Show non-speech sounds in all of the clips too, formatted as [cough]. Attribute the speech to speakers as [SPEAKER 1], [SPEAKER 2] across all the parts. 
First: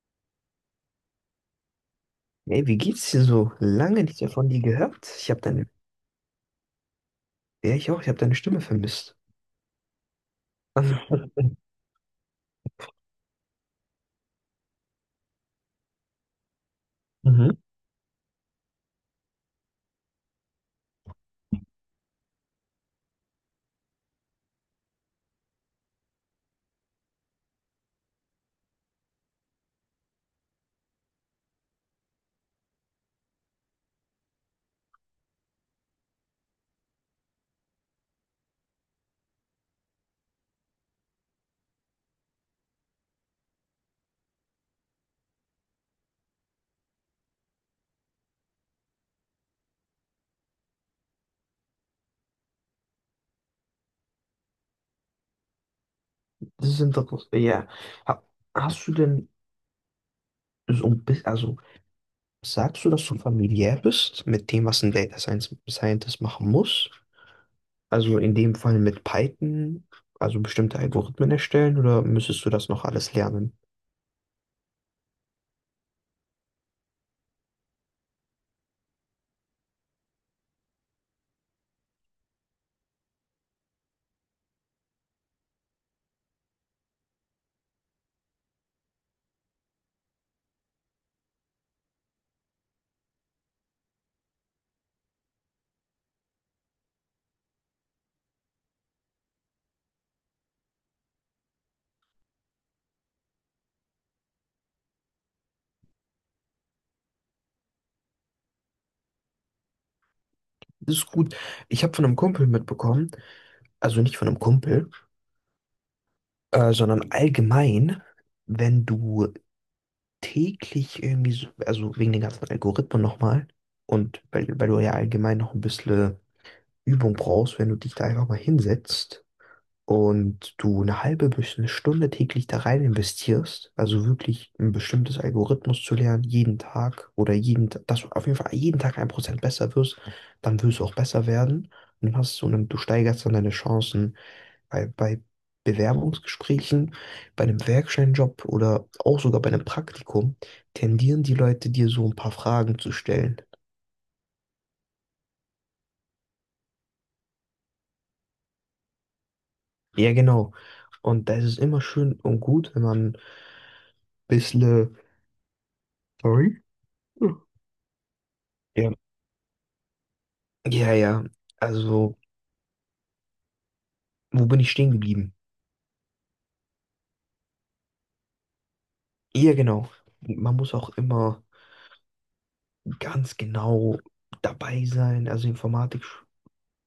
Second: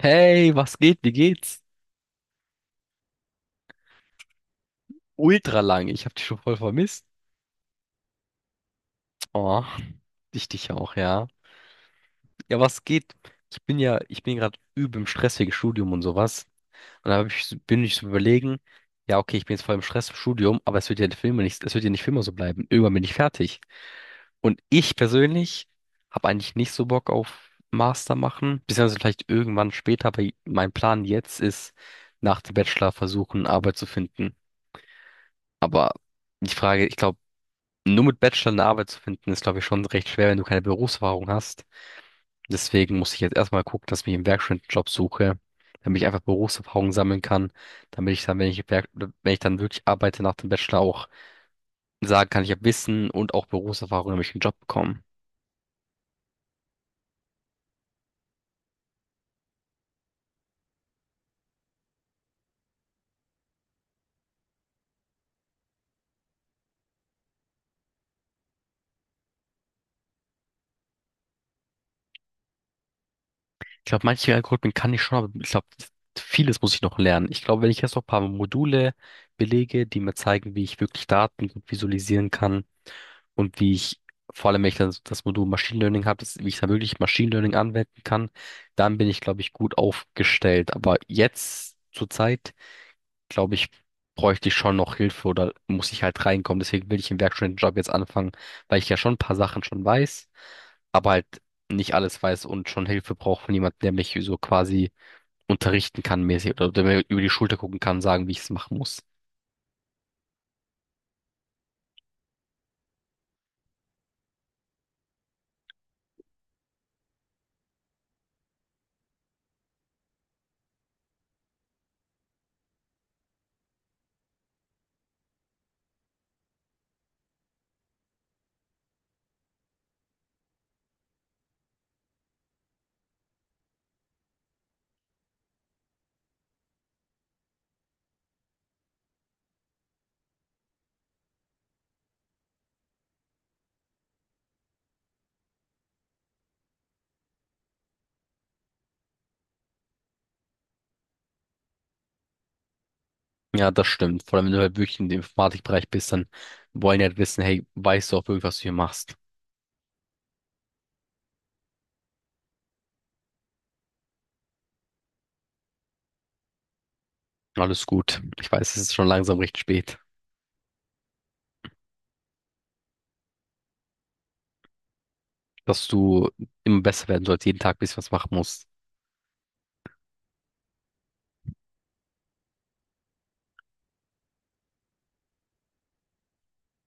[SPEAKER 1] Hey, was geht? Wie geht's?
[SPEAKER 2] Ey, wie geht's dir so? Lange nicht mehr von dir gehört. Ich habe
[SPEAKER 1] Ultra
[SPEAKER 2] deine,
[SPEAKER 1] lang. Ich hab dich schon voll vermisst.
[SPEAKER 2] ja, ich auch, ich habe deine Stimme vermisst.
[SPEAKER 1] Oh, ich dich auch, ja.
[SPEAKER 2] [laughs]
[SPEAKER 1] Ja, was geht? Ich bin gerade übel im Stress wegen Studium und sowas. Und da hab ich,
[SPEAKER 2] Mhm.
[SPEAKER 1] bin ich so überlegen, ja, okay, ich bin jetzt voll im Stress im Studium, aber es wird ja nicht für immer so bleiben. Irgendwann bin ich fertig. Und ich persönlich habe eigentlich nicht so Bock auf Master machen, beziehungsweise vielleicht irgendwann später, aber mein Plan jetzt ist, nach dem Bachelor versuchen, Arbeit zu finden. Aber die Frage, ich glaube, nur mit Bachelor eine Arbeit zu finden, ist, glaube ich, schon recht schwer, wenn du keine Berufserfahrung hast. Deswegen muss ich jetzt erstmal gucken, dass ich mir einen Werkstudentenjob suche, damit ich einfach Berufserfahrung sammeln kann, damit ich dann, wenn ich dann wirklich arbeite nach dem Bachelor auch sagen kann, ich habe Wissen und auch Berufserfahrung, damit ich einen Job bekomme.
[SPEAKER 2] Das ist interessant. Ja. Ha- Hast du denn so ein bisschen, also sagst du, dass du familiär bist mit dem, was ein Scientist machen muss? Also in dem Fall mit Python, also bestimmte Algorithmen erstellen oder müsstest du das noch alles lernen?
[SPEAKER 1] Ich glaube, manche Algorithmen kann ich schon, aber ich glaube, vieles muss ich noch lernen. Ich glaube, wenn ich jetzt noch ein paar Module belege, die mir zeigen, wie ich wirklich Daten gut visualisieren kann, und wie ich, vor allem wenn ich dann das Modul Machine Learning habe, wie ich dann wirklich Machine Learning anwenden kann, dann bin ich, glaube ich, gut aufgestellt. Aber jetzt zur Zeit, glaube ich, bräuchte ich schon noch Hilfe oder muss ich halt reinkommen. Deswegen will ich im Werkstudentenjob jetzt anfangen, weil ich ja schon ein paar Sachen schon weiß, aber halt nicht alles weiß und schon Hilfe brauche von jemandem, der mich so quasi unterrichten kann mäßig oder der mir über die Schulter gucken kann, sagen, wie ich es machen muss.
[SPEAKER 2] Das ist gut. Ich habe von einem Kumpel mitbekommen, also nicht von einem Kumpel, sondern allgemein, wenn du täglich irgendwie so, also wegen den ganzen Algorithmen nochmal und weil du ja allgemein noch ein bisschen Übung brauchst, wenn du dich da einfach mal hinsetzt und du eine halbe bis eine Stunde täglich da rein investierst, also wirklich ein bestimmtes Algorithmus zu lernen, jeden Tag oder dass du auf jeden Fall jeden Tag ein Prozent besser wirst, dann wirst du auch besser werden und dann hast du steigerst dann deine Chancen bei Bewerbungsgesprächen, bei einem Werkstudentenjob oder auch sogar bei einem Praktikum tendieren die Leute, dir so ein paar Fragen zu stellen.
[SPEAKER 1] Ja, das stimmt. Vor allem, wenn du halt wirklich in dem Informatikbereich bist, dann wollen die halt wissen, hey, weißt du auch wirklich, was du hier machst?
[SPEAKER 2] Ja, genau. Und da ist es immer schön und gut, wenn man ein bisschen... Sorry?
[SPEAKER 1] Alles gut. Ich weiß, es
[SPEAKER 2] Ja,
[SPEAKER 1] ist schon langsam recht spät,
[SPEAKER 2] ja, ja. Also, wo bin ich stehen geblieben?
[SPEAKER 1] dass du immer besser werden sollst, jeden Tag ein bisschen was machen musst.
[SPEAKER 2] Ja, genau. Man muss auch immer ganz genau dabei sein. Also Informatik,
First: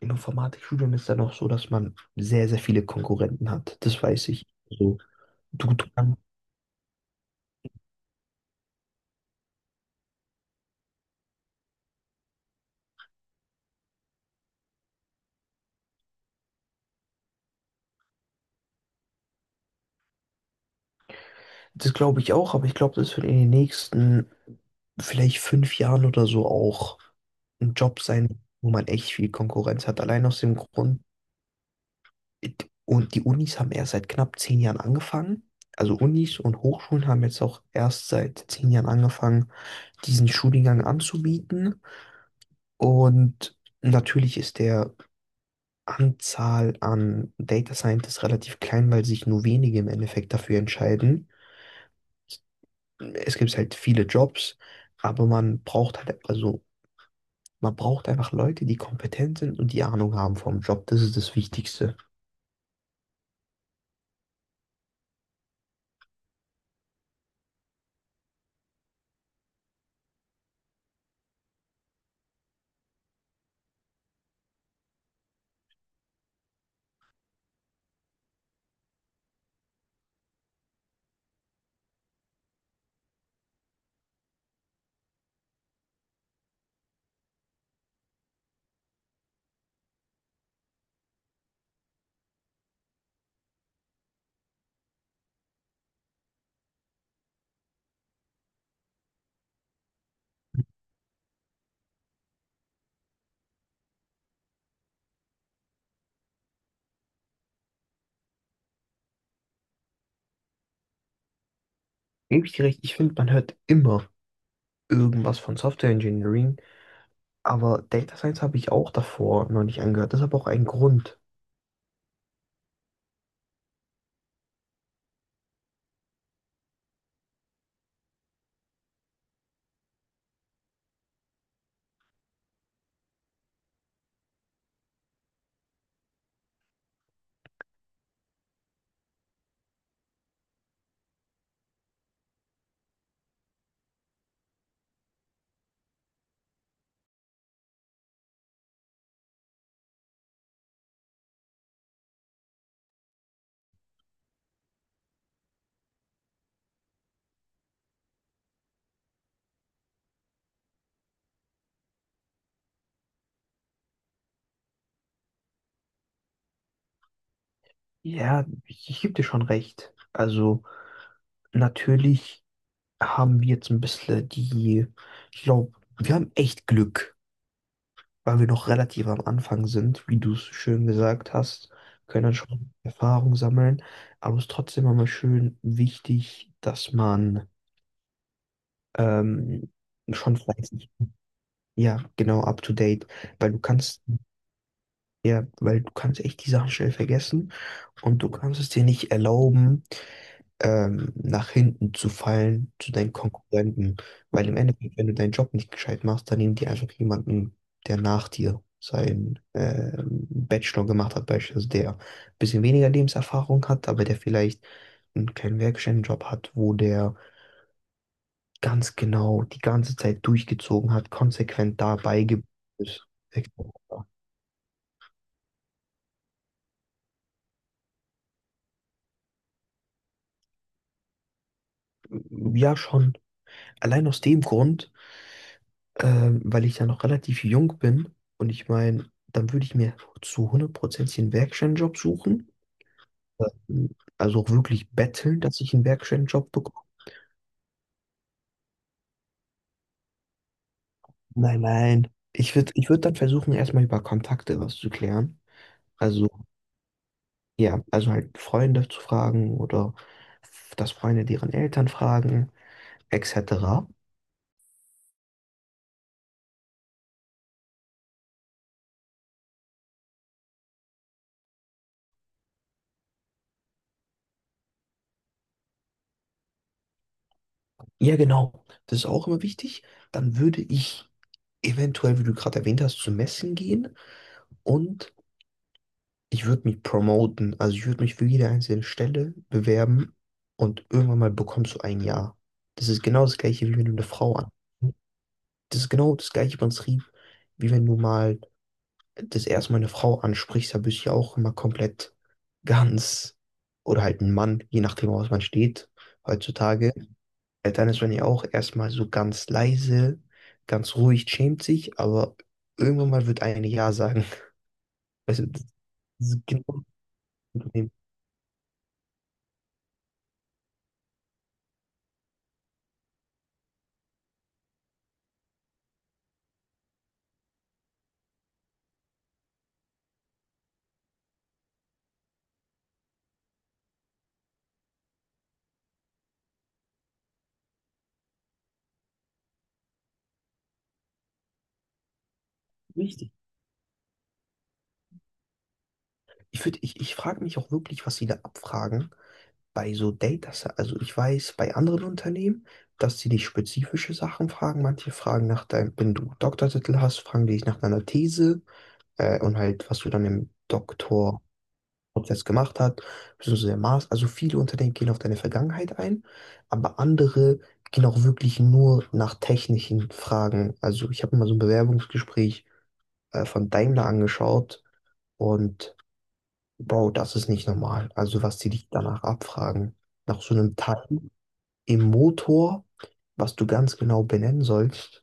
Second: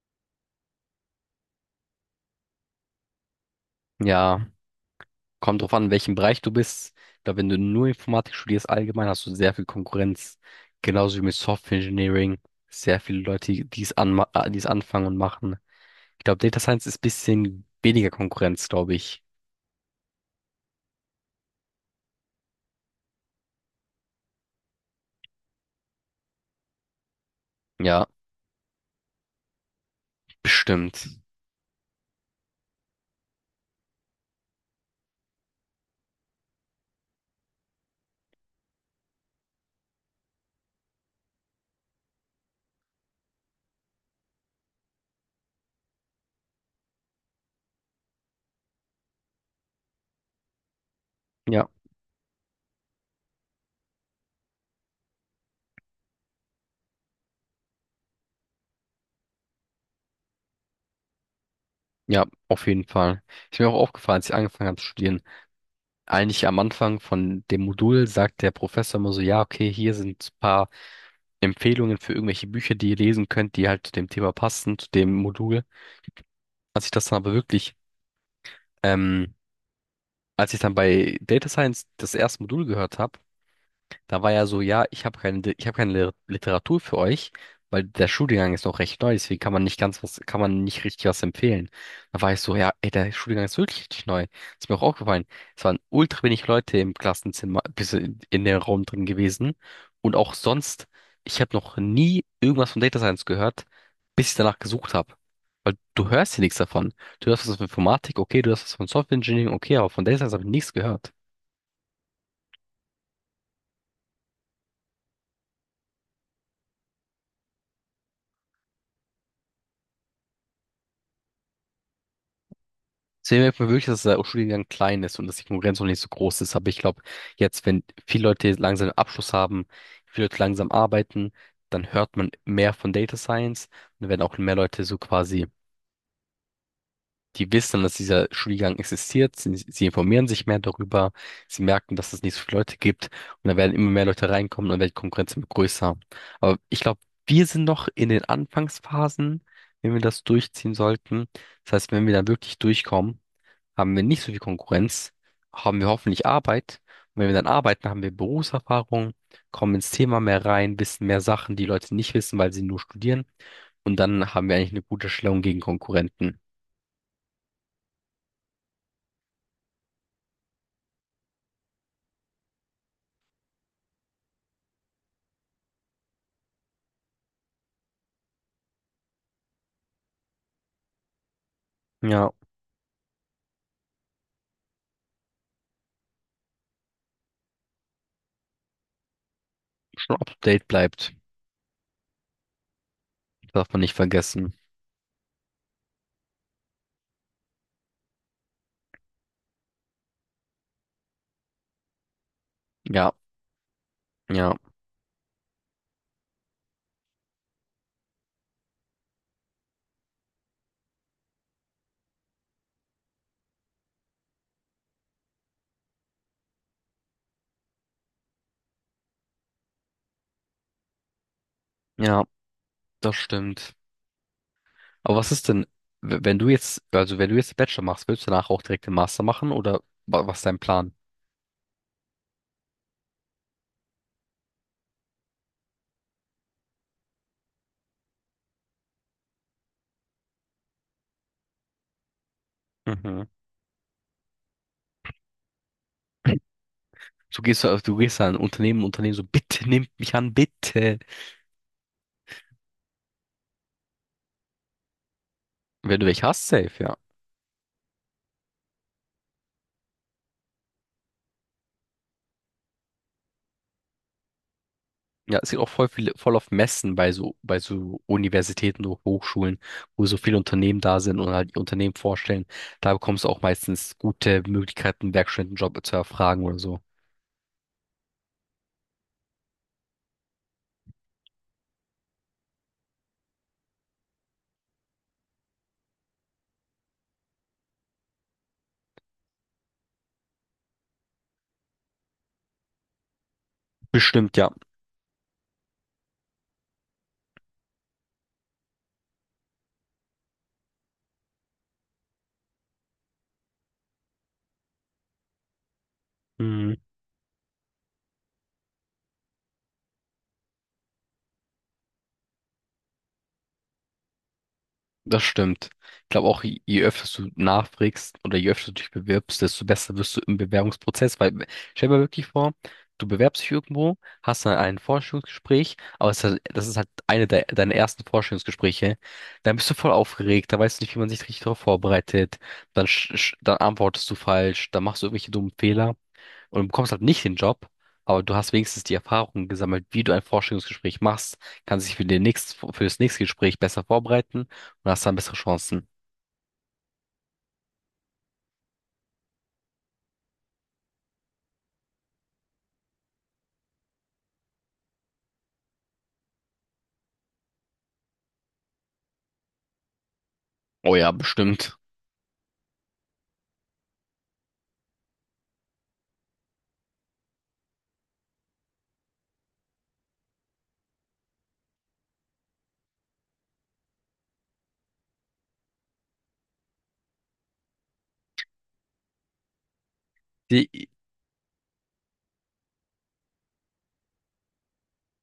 [SPEAKER 2] im Informatikstudium ist dann auch so, dass man sehr, sehr viele Konkurrenten hat. Das weiß
[SPEAKER 1] Ja,
[SPEAKER 2] ich. Also,
[SPEAKER 1] kommt drauf
[SPEAKER 2] du,
[SPEAKER 1] an,
[SPEAKER 2] du
[SPEAKER 1] in welchem Bereich du bist. Ich glaube, wenn du nur Informatik studierst, allgemein hast du sehr viel Konkurrenz. Genauso wie mit Software Engineering. Sehr viele Leute, die es anfangen und machen. Ich glaube, Data Science ist ein bisschen weniger Konkurrenz, glaube ich.
[SPEAKER 2] Das glaube ich auch, aber ich glaube, das wird in den nächsten vielleicht fünf Jahren oder so auch ein Job
[SPEAKER 1] Ja,
[SPEAKER 2] sein, wo man echt viel Konkurrenz hat. Allein aus dem Grund,
[SPEAKER 1] bestimmt.
[SPEAKER 2] und die Unis haben erst seit knapp zehn Jahren angefangen. Also Unis und Hochschulen haben jetzt auch erst seit zehn Jahren angefangen, diesen Studiengang anzubieten. Und natürlich ist der Anzahl an Data Scientists relativ klein, weil sich nur wenige im Endeffekt dafür entscheiden.
[SPEAKER 1] Ja.
[SPEAKER 2] Es gibt halt viele Jobs, aber man braucht halt, also man braucht einfach Leute, die kompetent sind und die Ahnung haben vom Job. Das ist das Wichtigste.
[SPEAKER 1] Ja, auf jeden Fall. Ist mir auch aufgefallen, als ich angefangen habe zu studieren. Eigentlich am Anfang von dem Modul sagt der Professor immer so, ja, okay, hier sind ein paar Empfehlungen für irgendwelche Bücher, die ihr lesen könnt, die halt zu dem Thema passen, zu dem Modul. Als ich das dann aber wirklich, ähm, Als ich dann bei Data Science das erste Modul gehört habe, da war ja so, ja, ich habe keine Literatur für euch, weil der Studiengang ist noch recht neu, deswegen kann man nicht richtig was empfehlen. Da war ich so, ja, ey, der Studiengang ist wirklich richtig neu. Ist mir auch aufgefallen. Es waren ultra wenig Leute im Klassenzimmer, in dem Raum drin gewesen. Und auch sonst, ich habe noch nie irgendwas von Data Science gehört, bis ich danach gesucht habe. Weil du hörst hier nichts davon. Du hörst was von Informatik, okay, du hörst was von Software Engineering, okay, aber von Data Science habe ich nichts gehört.
[SPEAKER 2] Gebe ich dir recht, ich finde, man hört immer irgendwas von Software Engineering, aber Data Science habe ich auch davor noch nicht angehört. Das ist aber auch ein Grund.
[SPEAKER 1] Deswegen merkt man wirklich, dass der Studiengang klein ist und dass die Konkurrenz noch nicht so groß ist. Aber ich glaube, jetzt, wenn viele Leute langsam einen Abschluss haben, viele Leute langsam arbeiten, dann hört man mehr von Data Science und dann werden auch mehr Leute so quasi, die wissen, dass dieser Studiengang existiert, sie informieren sich mehr darüber, sie merken, dass es nicht so viele Leute gibt und dann werden immer mehr Leute reinkommen und dann wird die Konkurrenz immer größer. Aber ich glaube, wir sind noch in den Anfangsphasen, wenn wir das durchziehen sollten. Das heißt, wenn wir dann wirklich durchkommen, haben wir nicht so viel Konkurrenz, haben wir hoffentlich Arbeit. Und wenn wir dann arbeiten, haben wir Berufserfahrung, kommen ins Thema mehr rein, wissen mehr Sachen, die Leute nicht wissen, weil sie nur studieren. Und dann haben wir eigentlich eine gute Stellung gegen Konkurrenten.
[SPEAKER 2] Ja, ich gebe dir schon recht. Also natürlich haben wir jetzt ein bisschen die, ich glaube, wir haben echt Glück, weil wir noch relativ am Anfang sind, wie du es schön gesagt hast, können
[SPEAKER 1] Ja,
[SPEAKER 2] dann schon Erfahrung sammeln. Aber es ist trotzdem immer schön wichtig, dass man ähm,
[SPEAKER 1] schon up to
[SPEAKER 2] schon
[SPEAKER 1] date
[SPEAKER 2] fleißig,
[SPEAKER 1] bleibt.
[SPEAKER 2] ja, genau, up to date, weil du
[SPEAKER 1] Darf man nicht vergessen.
[SPEAKER 2] ja, weil du kannst echt die Sachen schnell vergessen und du kannst es dir nicht erlauben, nach hinten zu fallen zu
[SPEAKER 1] Ja,
[SPEAKER 2] deinen Konkurrenten. Weil
[SPEAKER 1] ja,
[SPEAKER 2] im Endeffekt, wenn du deinen Job nicht gescheit machst, dann nehmen die einfach jemanden, der nach dir seinen Bachelor gemacht hat, beispielsweise, der ein bisschen weniger Lebenserfahrung hat, aber der vielleicht einen kleinen Werkstättenjob hat, wo der ganz genau die ganze Zeit durchgezogen hat, konsequent
[SPEAKER 1] ja,
[SPEAKER 2] dabei geblieben ist.
[SPEAKER 1] das stimmt. Aber was ist denn, wenn du jetzt, also wenn du jetzt den Bachelor machst, willst du danach auch direkt den Master machen oder was ist dein Plan?
[SPEAKER 2] Ja, schon. Allein aus dem Grund weil ich ja noch relativ jung bin und ich meine, dann würde ich mir zu hundert Prozent einen Werkstudentenjob suchen.
[SPEAKER 1] Mhm.
[SPEAKER 2] Ähm, Also auch wirklich betteln, dass ich einen Werkstudentenjob bekomme.
[SPEAKER 1] Du gehst an ein Unternehmen, Unternehmen so, bitte nehmt mich an, bitte.
[SPEAKER 2] Nein, nein. Ich würd dann versuchen, erstmal über Kontakte was zu klären.
[SPEAKER 1] Wenn du welche
[SPEAKER 2] Also,
[SPEAKER 1] hast, safe, ja.
[SPEAKER 2] ja, also halt Freunde zu fragen oder dass Freunde deren Eltern fragen, etc.
[SPEAKER 1] Ja, es gibt auch voll viele, voll auf Messen bei so Universitäten oder Hochschulen, wo so viele Unternehmen da sind und halt die Unternehmen vorstellen. Da bekommst du auch meistens gute Möglichkeiten, einen Werkstudentenjob zu erfragen oder so.
[SPEAKER 2] Ja, genau. Das ist auch immer wichtig. Dann würde ich eventuell, wie du gerade erwähnt hast, zu Messen gehen und ich würde mich promoten, also ich würde mich für jede einzelne Stelle bewerben und irgendwann mal bekommst du ein Ja. Das ist genau das gleiche, wie wenn du eine Frau
[SPEAKER 1] Bestimmt, ja.
[SPEAKER 2] an. Das ist genau das gleiche Prinzip, wie wenn du mal das erste Mal eine Frau ansprichst, da bist du ja auch immer komplett ganz oder halt ein Mann, je nachdem, woraus man steht
[SPEAKER 1] Mhm.
[SPEAKER 2] heutzutage. Dann ist man ja auch erstmal so ganz leise, ganz ruhig, schämt sich, aber irgendwann mal wird eine Ja sagen. [laughs]
[SPEAKER 1] Das
[SPEAKER 2] Also, das
[SPEAKER 1] stimmt. Ich glaube
[SPEAKER 2] ist
[SPEAKER 1] auch, je
[SPEAKER 2] genau
[SPEAKER 1] je
[SPEAKER 2] das
[SPEAKER 1] öfter du
[SPEAKER 2] Problem.
[SPEAKER 1] nachfragst oder je öfter du dich bewirbst, desto besser wirst du im Bewerbungsprozess. Weil stell dir mal wirklich vor, du bewerbst dich irgendwo, hast dann ein Vorstellungsgespräch, aber das ist halt eine de deiner ersten Vorstellungsgespräche. Dann bist du voll aufgeregt, da weißt du nicht, wie man sich richtig darauf vorbereitet. Dann, sch sch dann antwortest du falsch, dann machst du irgendwelche dummen Fehler und du bekommst halt nicht den Job, aber du hast wenigstens die Erfahrung gesammelt, wie du ein Vorstellungsgespräch machst, kannst dich für das nächste
[SPEAKER 2] Richtig.
[SPEAKER 1] Gespräch besser vorbereiten und hast dann bessere Chancen.
[SPEAKER 2] Ich würde, ich frage mich auch wirklich, was sie da abfragen bei so Data Science. Also ich weiß bei anderen Unternehmen, dass sie dich spezifische Sachen fragen. Manche fragen nach deinem, wenn du Doktortitel hast, fragen die dich nach deiner These und halt, was du dann im
[SPEAKER 1] Oh ja,
[SPEAKER 2] Doktorprozess
[SPEAKER 1] bestimmt.
[SPEAKER 2] gemacht hast, beziehungsweise der Master. Also viele Unternehmen gehen auf deine Vergangenheit ein, aber andere gehen auch wirklich nur nach technischen Fragen. Also ich habe mir mal so ein Bewerbungsgespräch von Daimler angeschaut. Und Bro, das ist nicht normal. Also, was die dich danach abfragen, nach so einem
[SPEAKER 1] Die,
[SPEAKER 2] Teil im Motor, was du ganz genau benennen sollst,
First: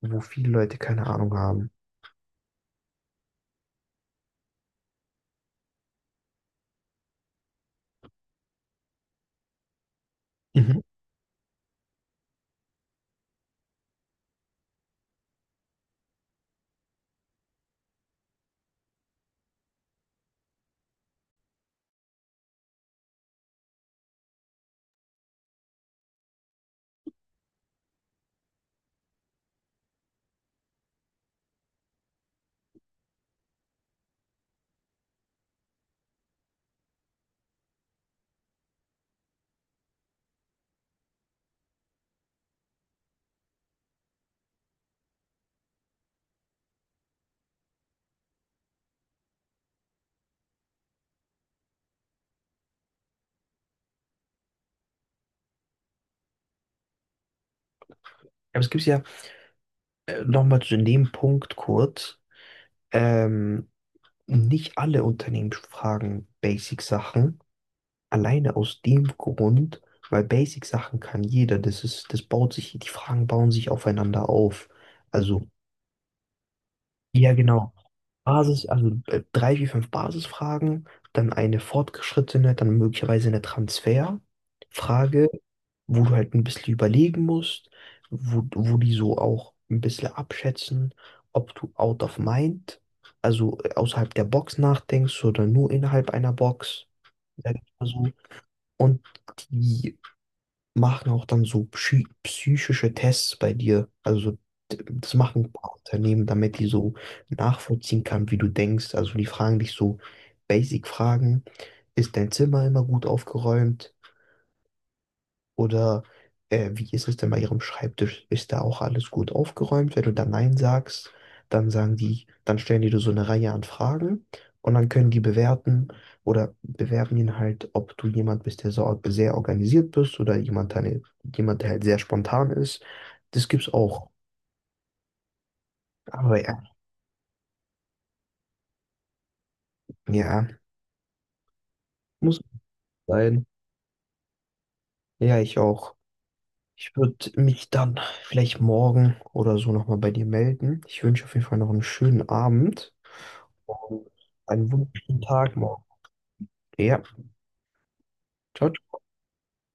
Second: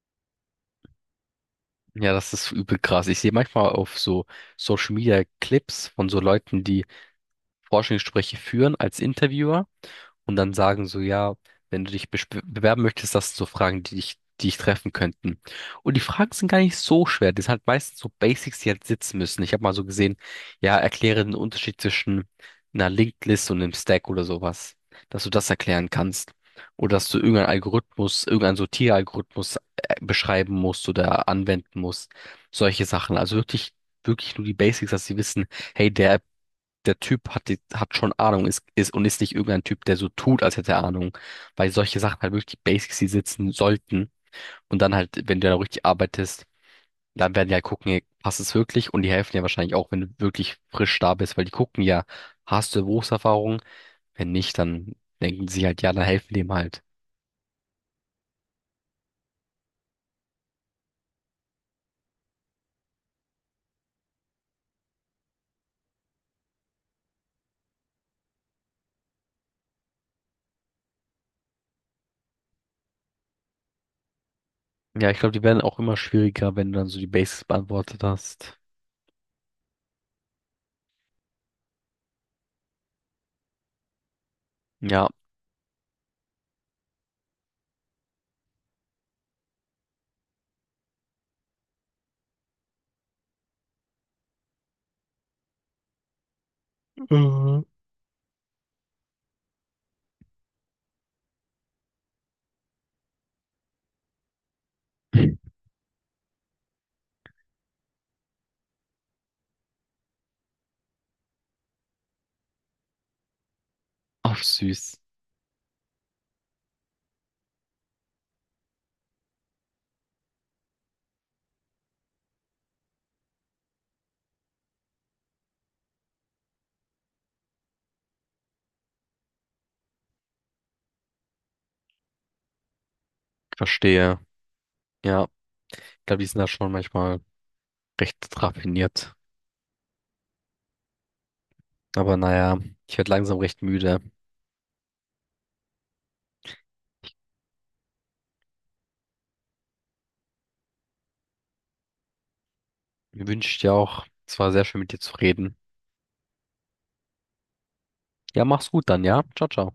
[SPEAKER 2] wo viele Leute keine Ahnung haben.
[SPEAKER 1] ja, das ist übel krass. Ich sehe manchmal auf so Social Media Clips von so Leuten, die Vorstellungsgespräche führen als Interviewer. Und dann
[SPEAKER 2] Mhm.
[SPEAKER 1] sagen so, ja, wenn du dich bewerben möchtest, das sind so Fragen, die dich treffen könnten. Und die Fragen sind gar nicht so schwer. Das sind halt meistens so Basics, die halt sitzen müssen. Ich habe mal so gesehen, ja, erkläre den Unterschied zwischen einer Linked List und einem Stack oder sowas, dass du das erklären kannst. Oder dass du irgendeinen Algorithmus, irgendeinen Sortieralgorithmus beschreiben musst oder anwenden musst. Solche Sachen. Also wirklich, wirklich nur die Basics, dass sie wissen, hey, der Typ hat, hat schon Ahnung ist nicht irgendein Typ, der so tut, als hätte er Ahnung. Weil solche Sachen halt wirklich die Basics, die sitzen sollten. Und dann halt, wenn du da richtig arbeitest, dann werden die halt gucken, ey, passt es wirklich? Und die helfen dir wahrscheinlich auch, wenn du wirklich frisch da bist, weil die gucken ja, hast du Berufserfahrung? Wenn nicht, dann denken sie halt, ja, dann helfen die ihm halt.
[SPEAKER 2] Aber es gibt ja nochmal zu dem Punkt kurz, ähm, nicht alle Unternehmen fragen Basic-Sachen, alleine aus dem Grund, weil Basic-Sachen kann jeder. Das baut sich, die Fragen bauen sich aufeinander auf.
[SPEAKER 1] Ja, ich glaube, die
[SPEAKER 2] Also
[SPEAKER 1] werden auch immer schwieriger, wenn du dann so die
[SPEAKER 2] ja,
[SPEAKER 1] Basics
[SPEAKER 2] genau.
[SPEAKER 1] beantwortet hast.
[SPEAKER 2] Basis, also drei wie fünf Basisfragen, dann eine fortgeschrittene, dann möglicherweise eine
[SPEAKER 1] Ja.
[SPEAKER 2] Transferfrage, wo du halt ein bisschen überlegen musst, wo die so auch ein bisschen abschätzen, ob du out of mind, also außerhalb der Box nachdenkst oder nur innerhalb einer Box, sag ich mal so. Und die machen auch dann so psychische Tests bei dir. Also so, das machen ein paar Unternehmen, damit die so nachvollziehen kann, wie du denkst. Also die fragen dich so Basic-Fragen. Ist dein Zimmer immer gut aufgeräumt?
[SPEAKER 1] Ach, süß.
[SPEAKER 2] Oder wie ist es denn bei Ihrem Schreibtisch? Ist da auch alles gut aufgeräumt? Wenn du da Nein sagst, dann sagen die, dann stellen die dir so eine Reihe an Fragen und dann können die bewerten oder bewerten ihn halt, ob du jemand bist, der so, sehr organisiert bist oder jemand, der halt sehr spontan ist. Das gibt's auch.
[SPEAKER 1] Verstehe. Ja. Ich glaube, die
[SPEAKER 2] Aber
[SPEAKER 1] sind da
[SPEAKER 2] ja,
[SPEAKER 1] schon manchmal recht raffiniert.
[SPEAKER 2] ja,
[SPEAKER 1] Aber
[SPEAKER 2] muss
[SPEAKER 1] naja, ich werde langsam
[SPEAKER 2] sein.
[SPEAKER 1] recht müde.
[SPEAKER 2] Ja, ich auch. Ich würde mich dann vielleicht morgen oder so nochmal bei dir melden. Ich wünsche auf jeden Fall noch einen schönen Abend.
[SPEAKER 1] Mir wünscht ja auch,
[SPEAKER 2] Und
[SPEAKER 1] es war sehr
[SPEAKER 2] einen
[SPEAKER 1] schön mit dir zu
[SPEAKER 2] wunderschönen
[SPEAKER 1] reden.
[SPEAKER 2] Tag morgen. Ja,
[SPEAKER 1] Ja, mach's gut
[SPEAKER 2] ciao.
[SPEAKER 1] dann, ja? Ciao, ciao.